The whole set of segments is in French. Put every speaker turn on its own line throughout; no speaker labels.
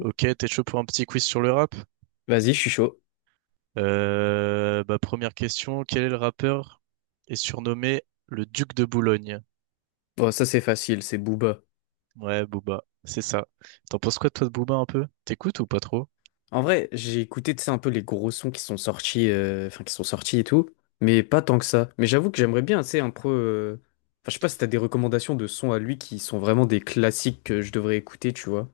Ok, t'es chaud pour un petit quiz sur le rap?
Vas-y, je suis chaud.
Première question, quel est le rappeur est surnommé le Duc de Boulogne?
Bon, ça c'est facile, c'est Booba.
Ouais, Booba, c'est ça. T'en penses quoi toi de Booba un peu? T'écoutes ou pas trop?
En vrai, j'ai écouté, tu sais, un peu les gros sons qui sont sortis, enfin qui sont sortis et tout, mais pas tant que ça. Mais j'avoue que j'aimerais bien, tu sais, un peu. Enfin, je sais pas si t'as des recommandations de sons à lui qui sont vraiment des classiques que je devrais écouter, tu vois.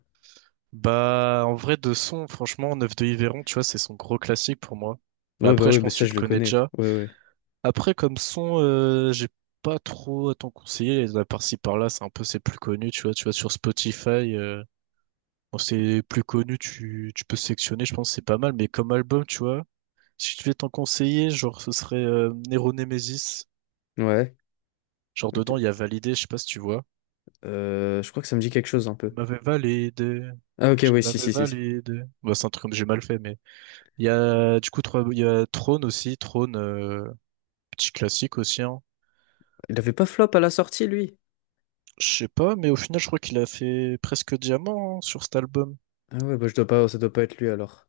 Bah en vrai de son, franchement, Neuf de Yveron, tu vois, c'est son gros classique pour moi. Mais après,
Ouais,
je
bah
pense que
ça
tu
je
le
le
connais
connais.
déjà.
Ouais,
Après, comme son, j'ai pas trop à t'en conseiller. À par-ci par-là, c'est un peu ses plus connus, tu vois. Tu vois, sur Spotify, bon, c'est plus connu, tu peux sélectionner, je pense que c'est pas mal. Mais comme album, tu vois. Si je devais t'en conseiller, genre, ce serait Nero Nemesis.
ouais. Ouais,
Genre, dedans, il y a
ok.
validé, je sais pas si tu vois.
Je crois que ça me dit quelque chose un
Elle
peu.
m'avait validé.
Ah ok,
Je
ouais, si,
l'avais
si, si, si.
validé. Bah, c'est un truc comme j'ai mal fait, mais. Il y a, du coup, il y a Throne aussi. Throne, petit classique aussi, hein.
Il avait pas flop à la sortie, lui?
Je sais pas, mais au final, je crois qu'il a fait presque diamant hein, sur cet album.
Ah ouais, bah je dois pas, ça doit pas être lui alors.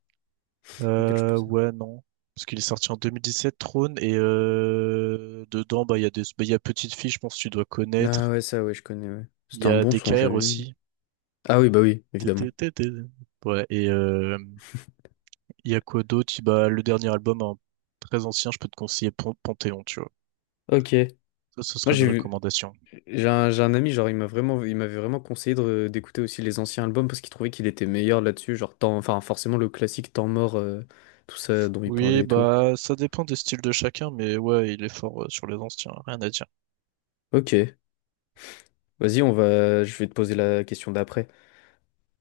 Auquel je pensais.
Ouais, non. Parce qu'il est sorti en 2017, Throne, et dedans, il y a des, bah, il y a Petite Fille, je pense que tu dois
Ah
connaître.
ouais, ça ouais, je connais, ouais.
Il
C'était
y
un
a
bon son,
DKR
j'avais.
aussi.
Ah oui, bah oui, évidemment.
Ouais, et il y a quoi d'autre? Bah, le dernier album, hein, très ancien, je peux te conseiller Panthéon, tu vois.
Ok.
Ça, ce
Moi,
serait mes
j'ai vu,
recommandations.
j'ai un ami, genre, il m'avait vraiment conseillé de- d'écouter aussi les anciens albums parce qu'il trouvait qu'il était meilleur là-dessus, genre, temps, enfin, forcément, le classique Temps mort, tout ça dont il
Oui,
parlait et tout.
bah, ça dépend des styles de chacun, mais ouais, il est fort sur les anciens, rien à dire.
Ok. Je vais te poser la question d'après.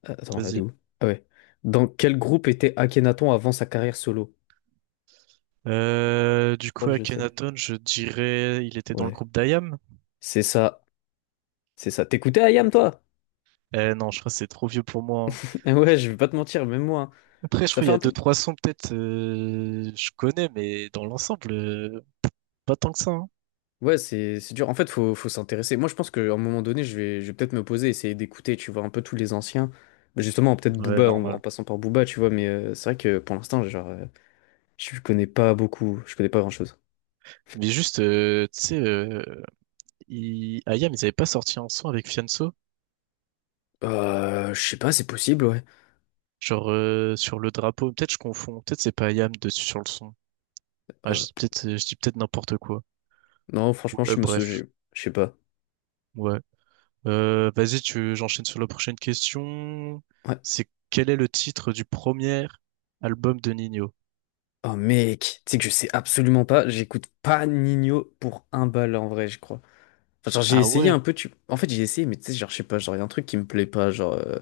Attends, elle est
Vas-y.
où? Ah ouais. Dans quel groupe était Akhenaton avant sa carrière solo?
Du
Je crois
coup,
que je sais.
Akhenaton, je dirais, il était dans le
Ouais.
groupe d'IAM.
C'est ça. C'est ça. T'écoutais Ayam toi?
Non, je crois que c'est trop vieux pour moi, hein.
Ouais, je vais pas te mentir, même moi. Hein.
Après, je
Ça
crois qu'il
fait
y a
un
deux,
peu.
trois sons, peut-être, je connais, mais dans l'ensemble, pas tant que ça, hein.
Ouais, c'est dur. En fait, faut s'intéresser. Moi, je pense qu'à un moment donné, je vais peut-être me poser, essayer d'écouter, tu vois, un peu tous les anciens. Bah, justement, peut-être
Ouais,
Booba en
normal.
passant par Booba, tu vois. Mais c'est vrai que pour l'instant, genre, je connais pas beaucoup. Je connais pas grand-chose.
Mais juste, Ils... IAM, ils avaient pas sorti un son avec Fianso?
Je sais pas, c'est possible, ouais.
Genre sur le drapeau. Peut-être je confonds. Peut-être c'est pas Ayam dessus sur le son. Ah,
Euh,
je dis peut-être n'importe quoi.
non,
Ouais,
franchement,
bref.
je sais pas.
Ouais. Vas-y, tu j'enchaîne sur la prochaine question.
Ouais.
C'est quel est le titre du premier album de Nino?
Oh mec, tu sais que je sais absolument pas. J'écoute pas Nino pour un bal en vrai, je crois. Enfin, genre, j'ai
Ah
essayé
ouais,
un peu. Tu... En fait, j'ai essayé, mais tu sais, genre, je sais pas. Genre, y a un truc qui me plaît pas, genre.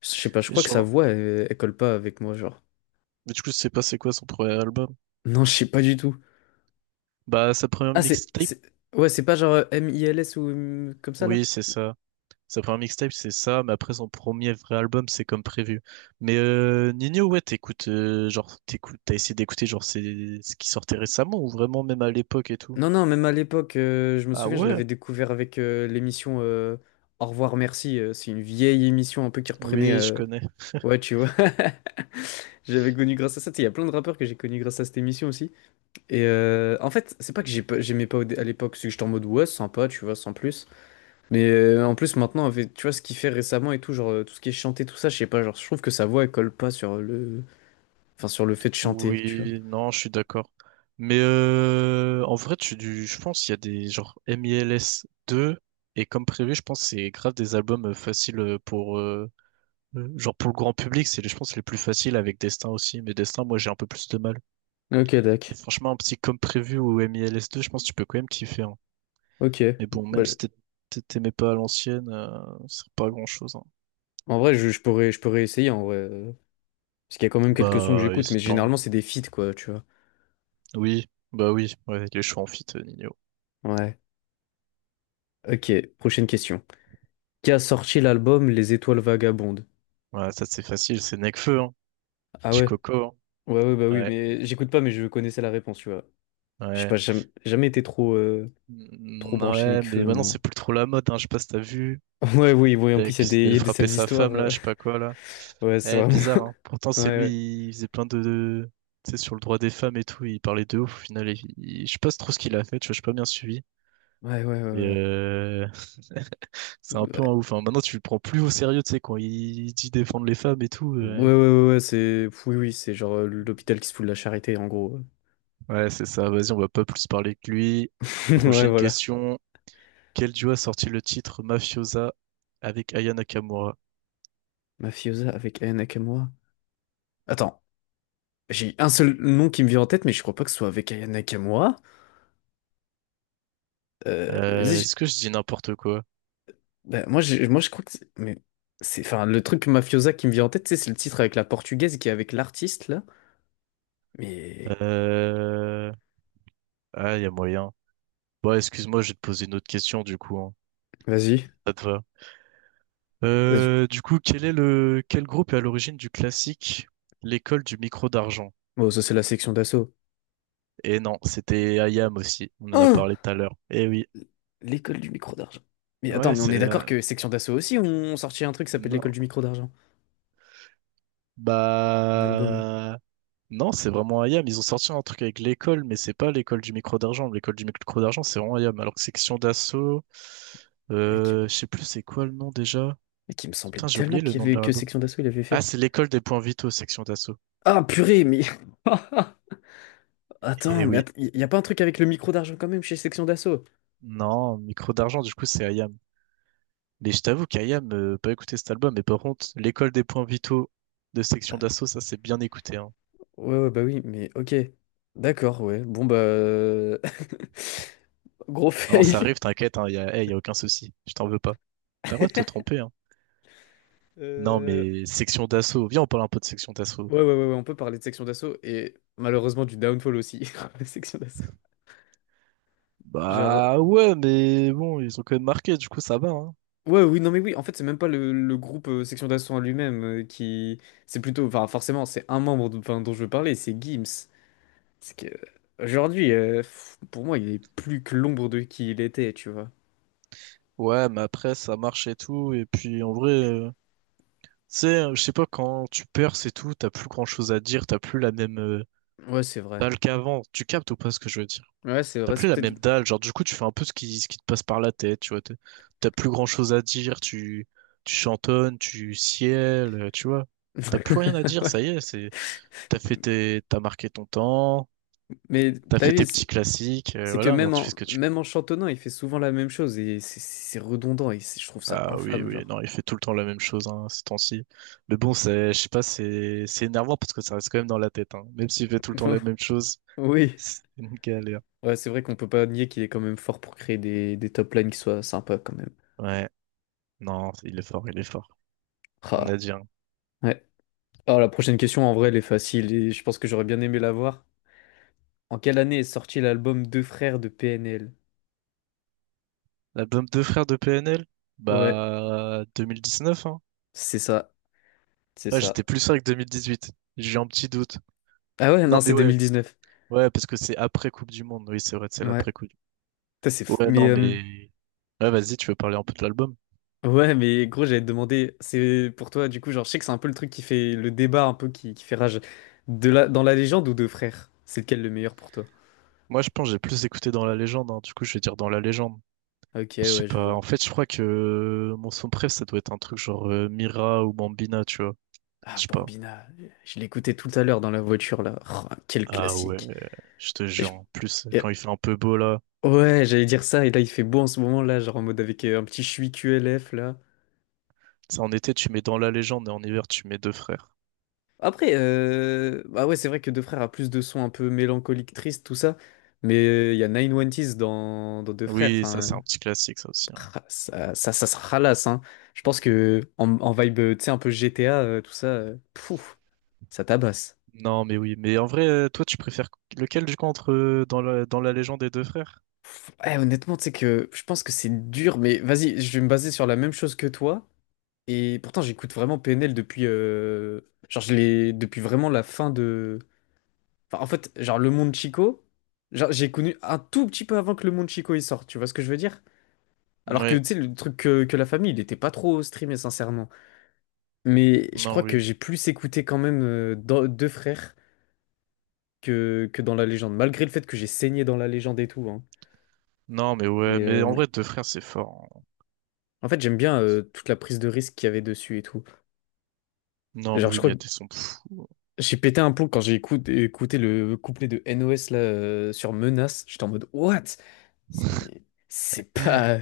Je sais pas, je crois que sa
genre
voix, elle colle pas avec moi, genre.
mais du coup, je sais pas c'est quoi son premier album.
Non, je sais pas du tout.
Bah sa première
Ah,
mixtape?
c'est- Ouais, c'est pas genre M.I.L.S. ou comme ça, là?
Oui, c'est ça. Sa première mixtape, c'est ça, mais après son premier vrai album, c'est comme prévu. Mais Nino, ouais, t'écoutes, t'as essayé d'écouter, genre, c'est ce qui sortait récemment, ou vraiment même à l'époque et tout.
Non, non, même à l'époque, je me
Ah
souviens, je
ouais?
l'avais découvert avec l'émission Au revoir, merci. C'est une vieille émission un peu qui reprenait...
Oui, je connais.
ouais, tu vois. J'avais connu grâce à ça. Tu sais, il y a plein de rappeurs que j'ai connus grâce à cette émission aussi. Et en fait, c'est pas que j'ai pas- j'aimais pas au dé- à l'époque, c'est que j'étais en mode ouais, sympa, tu vois, sans plus. Mais en plus maintenant avec tu vois ce qu'il fait récemment et tout genre tout ce qui est chanté tout ça je sais pas genre je trouve que sa voix elle colle pas sur le enfin sur le fait de chanter tu
Oui, non, je suis d'accord. Mais en vrai, je pense qu'il y a des, genre, MILS 2, et comme prévu, je pense que c'est grave des albums faciles genre, pour le grand public, je pense, les plus faciles avec Destin aussi, mais Destin, moi, j'ai un peu plus de mal.
vois. Ok
Mais
Dak.
franchement, un petit comme prévu ou mils deux je pense que tu peux quand même kiffer, hein.
Ok.
Mais bon,
Bah,
même si
je-
t'aimais pas à l'ancienne, ça pas grand-chose, hein.
en vrai je pourrais essayer en vrai parce qu'il y a quand même quelques sons que
Bah,
j'écoute mais
hésite pas, hein.
généralement c'est des feats quoi tu vois.
Oui, bah oui, ouais, il est en fit, Nino.
Ouais. Ok, prochaine question. Qui a sorti l'album Les Étoiles Vagabondes?
Ouais, ça c'est facile, c'est Nekfeu, hein.
Ah
Petit
ouais.
coco,
Ouais ouais bah
hein.
oui
Ouais,
mais j'écoute pas mais je connaissais la réponse tu vois. Je sais
ouais.
pas j'ai jamais, jamais été trop trop
Mm,
branché
ouais, mais
Nekfeu
maintenant
moi.
c'est plus trop la mode, hein. Je sais pas si t'as vu.
Ouais oui oui en
Il y a
plus il y a
qui ouais.
des il
S'était
y a des
frappé
sales
sa
histoires.
femme, là, je sais pas quoi, là.
Ouais, c'est
Eh,
vraiment.
bizarre, hein. Pourtant, c'est
Ouais,
lui, il faisait plein de... Tu sais, sur le droit des femmes et tout, il parlait de ouf, au final. Je sais pas trop ce qu'il a fait, tu vois, j'ai pas bien suivi.
ouais, ouais, ouais,
Mais
ouais, ouais,
euh, c'est un peu un
ouais,
ouf, hein. Maintenant, tu le prends plus au sérieux, tu sais, quand il dit défendre les femmes et tout.
ouais,
euh.
ouais, ouais, ouais, c'est, oui, oui, c'est genre l'hôpital qui se fout de la charité, en gros.
Ouais, c'est ça. Vas-y, on va pas plus parler que lui.
Ouais,
Prochaine
voilà.
question. Quel duo a sorti le titre Mafiosa avec Aya Nakamura?
Mafiosa avec Aya Nakamura. Attends, j'ai un seul nom qui me vient en tête, mais je crois pas que ce soit avec Aya Nakamura. Vas-y, je-
Est-ce que je dis n'importe quoi?
bah, moi, je crois que, c'est- mais c'est, enfin, le truc Mafiosa qui me vient en tête, tu sais, c'est le titre avec la portugaise qui est avec l'artiste là. Mais
Euh... Ah, il y a moyen. Bon, excuse-moi, je vais te poser une autre question du coup, hein.
vas-y.
Ça te va.
Je-
Quel est le quel groupe est à l'origine du classique L'école du micro d'argent?
Bon, ça c'est la section d'assaut.
Et non, c'était Ayam aussi. On en a
Hein.
parlé tout à l'heure. Eh oui.
L'école du micro d'argent. Mais attends,
Ouais,
mais on
c'est...
est d'accord
euh,
que Section d'Assaut aussi ont sorti un truc qui s'appelle l'école
Non.
du micro d'argent. Un album.
Bah... Non, c'est vraiment Ayam. Ils ont sorti un truc avec l'école, mais c'est pas l'école du micro d'argent. L'école du micro d'argent, c'est vraiment Ayam. Alors que section d'assaut...
Mais qui,
Je sais plus c'est quoi le nom déjà.
mais qui me
Putain,
semblait
j'ai
tellement
oublié le
qu'il
nom
y
de
avait
leur
que
album.
Section d'Assaut il avait
Ah,
fait.
c'est l'école des points vitaux, section d'assaut.
Ah purée, mais. Attends,
Eh
mais
oui.
att- y a pas un truc avec le micro d'argent quand même chez Section d'Assaut?
Non, micro d'argent, du coup, c'est Ayam. Mais je t'avoue qu'Ayam, pas écouté cet album, mais par contre, l'école des points vitaux de section
Ah,
d'assaut, ça c'est bien écouté, hein.
ouais, ouais, bah oui, mais ok. D'accord, ouais. Bon bah. Gros
Non, ça
fail.
arrive, t'inquiète, eh, y a aucun souci. Je t'en veux pas. T'as le droit de te tromper, hein. Non,
Euh,
mais section d'assaut. Viens, on parle un peu de section d'assaut.
Ouais, ouais, ouais, ouais, on peut parler de Section d'Assaut et malheureusement du downfall aussi. De Section d'Assaut. Genre.
Bah ouais, mais bon, ils ont quand même marqué, du coup ça va, hein.
Ouais, oui, non, mais oui, en fait, c'est même pas le groupe Section d'Assaut en lui-même qui. C'est plutôt. Enfin, forcément, c'est un membre dont, enfin, dont je veux parler, c'est Gims. C'est que. Aujourd'hui, pour moi, il est plus que l'ombre de qui il était, tu vois.
Ouais, mais après ça marche et tout, et puis en vrai, je sais pas, quand tu perds et tout, t'as plus grand chose à dire, t'as plus la même
Ouais, c'est vrai.
dalle qu'avant. Tu captes ou pas ce que je veux dire?
Ouais, c'est
T'as
vrai,
plus
c'est
la
peut-être.
même dalle, genre du coup tu fais un peu ce qui te passe par la tête, tu vois. T'as plus grand chose à dire, tu chantonnes, tu ciels, tu vois. T'as plus rien à dire,
Ouais.
ça y est, c'est, t'as fait tes, t'as marqué ton temps,
Mais
t'as
t'as
fait
vu,
tes petits classiques,
c'est que
voilà, maintenant
même
tu
en,
fais ce que tu.
même en chantonnant, il fait souvent la même chose et c'est redondant et c'est- je trouve ça
Ah oui,
infâme,
oui,
genre.
non, il fait tout le temps la même chose, hein, ces temps-ci. Mais bon, c'est, je sais pas, c'est énervant parce que ça reste quand même dans la tête, hein. Même s'il fait tout le temps la même chose,
Oui.
c'est une galère.
Ouais, c'est vrai qu'on peut pas nier qu'il est quand même fort pour créer des top lines qui soient sympas quand même.
Ouais, non, il est fort, il est fort. On a
Ah.
dit, hein.
Ouais. Alors, la prochaine question, en vrai, elle est facile et je pense que j'aurais bien aimé la voir. En quelle année est sorti l'album Deux frères de PNL?
L'album Deux frères de PNL?
Ouais,
Bah, 2019, hein.
c'est ça, c'est
Ouais, j'étais
ça.
plus sûr que 2018. J'ai un petit doute.
Ah ouais,
Non,
non,
mais
c'est
ouais.
2019.
Ouais, parce que c'est après Coupe du Monde. Oui, c'est vrai, c'est
Ouais,
l'après Coupe du
putain, c'est...
Monde.
f-
Ouais,
Mais,
non, mais... Ouais, vas-y, tu veux parler un peu de l'album?
ouais, mais gros, j'allais te demander, c'est pour toi, du coup, genre, je sais que c'est un peu le truc qui fait le débat, un peu qui fait rage. De la... Dans la légende ou Deux frères? C'est lequel le meilleur pour toi?
Moi, je pense que j'ai plus écouté dans la légende, hein. Du coup, je vais dire dans la légende.
Ok,
Je sais
ouais, je
pas.
vois.
En fait, je crois que mon son préf, ça doit être un truc genre Mira ou Bambina, tu vois.
Ah,
Je sais pas.
Bambina, je l'écoutais tout à l'heure dans la voiture, là. Oh, quel
Ah ouais,
classique.
je te
Et
jure.
je-
En plus, quand il fait un peu beau, là.
Ouais, j'allais dire ça, et là il fait beau en ce moment là, genre en mode avec un petit chui QLF là.
Ça, en été, tu mets dans la légende et en hiver, tu mets deux frères.
Après, bah ouais, c'est vrai que Deux Frères a plus de sons un peu mélancoliques, tristes, tout ça, mais il y a 910 dans... dans Deux Frères,
Oui, ça c'est
enfin,
un petit classique ça aussi, hein.
ah, ça se ralasse, hein. Je pense que en vibe, tu sais, un peu GTA, tout ça, pouf, ça tabasse.
Non, mais oui, mais en vrai, toi tu préfères lequel du coup entre dans la légende des deux frères?
Ouais, honnêtement, tu sais que je pense que c'est dur, mais vas-y, je vais me baser sur la même chose que toi. Et pourtant, j'écoute vraiment PNL depuis, genre, je l'ai depuis vraiment la fin de, enfin, en fait, genre le monde Chico, genre j'ai connu un tout petit peu avant que le monde Chico il sorte, tu vois ce que je veux dire? Alors que
Ouais,
tu sais, le truc que la famille, il était pas trop streamé sincèrement. Mais je
non,
crois que
oui.
j'ai plus écouté quand même dans- deux frères que dans la légende, malgré le fait que j'ai saigné dans la légende et tout, hein.
Non, mais
Mais
ouais, mais en vrai, deux frères c'est fort, hein.
en fait, j'aime bien toute la prise de risque qu'il y avait dessus et tout.
Non, mais
Genre, je
oui,
crois que
Miette et son fou.
j'ai pété un plomb quand j'ai écout- écouté le couplet de NOS là sur Menace, j'étais en mode What? C'est c'est pas.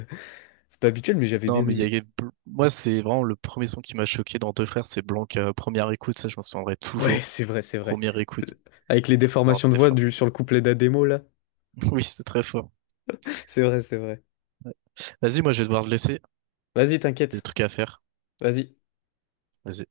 C'est pas habituel, mais j'avais
Non,
bien
mais il
aimé.
y a... moi c'est vraiment le premier son qui m'a choqué dans deux frères, c'est Blanc première écoute, ça je m'en souviendrai
Ouais,
toujours.
c'est vrai, c'est vrai.
Première
Euh,
écoute.
Avec les
Non,
déformations de
c'était
voix
fort.
du, sur le couplet d'Ademo, là.
Oui, c'est très fort.
C'est vrai, c'est vrai.
Vas-y, moi, je vais devoir te laisser.
Vas-y,
Des
t'inquiète.
trucs à faire.
Vas-y.
Vas-y.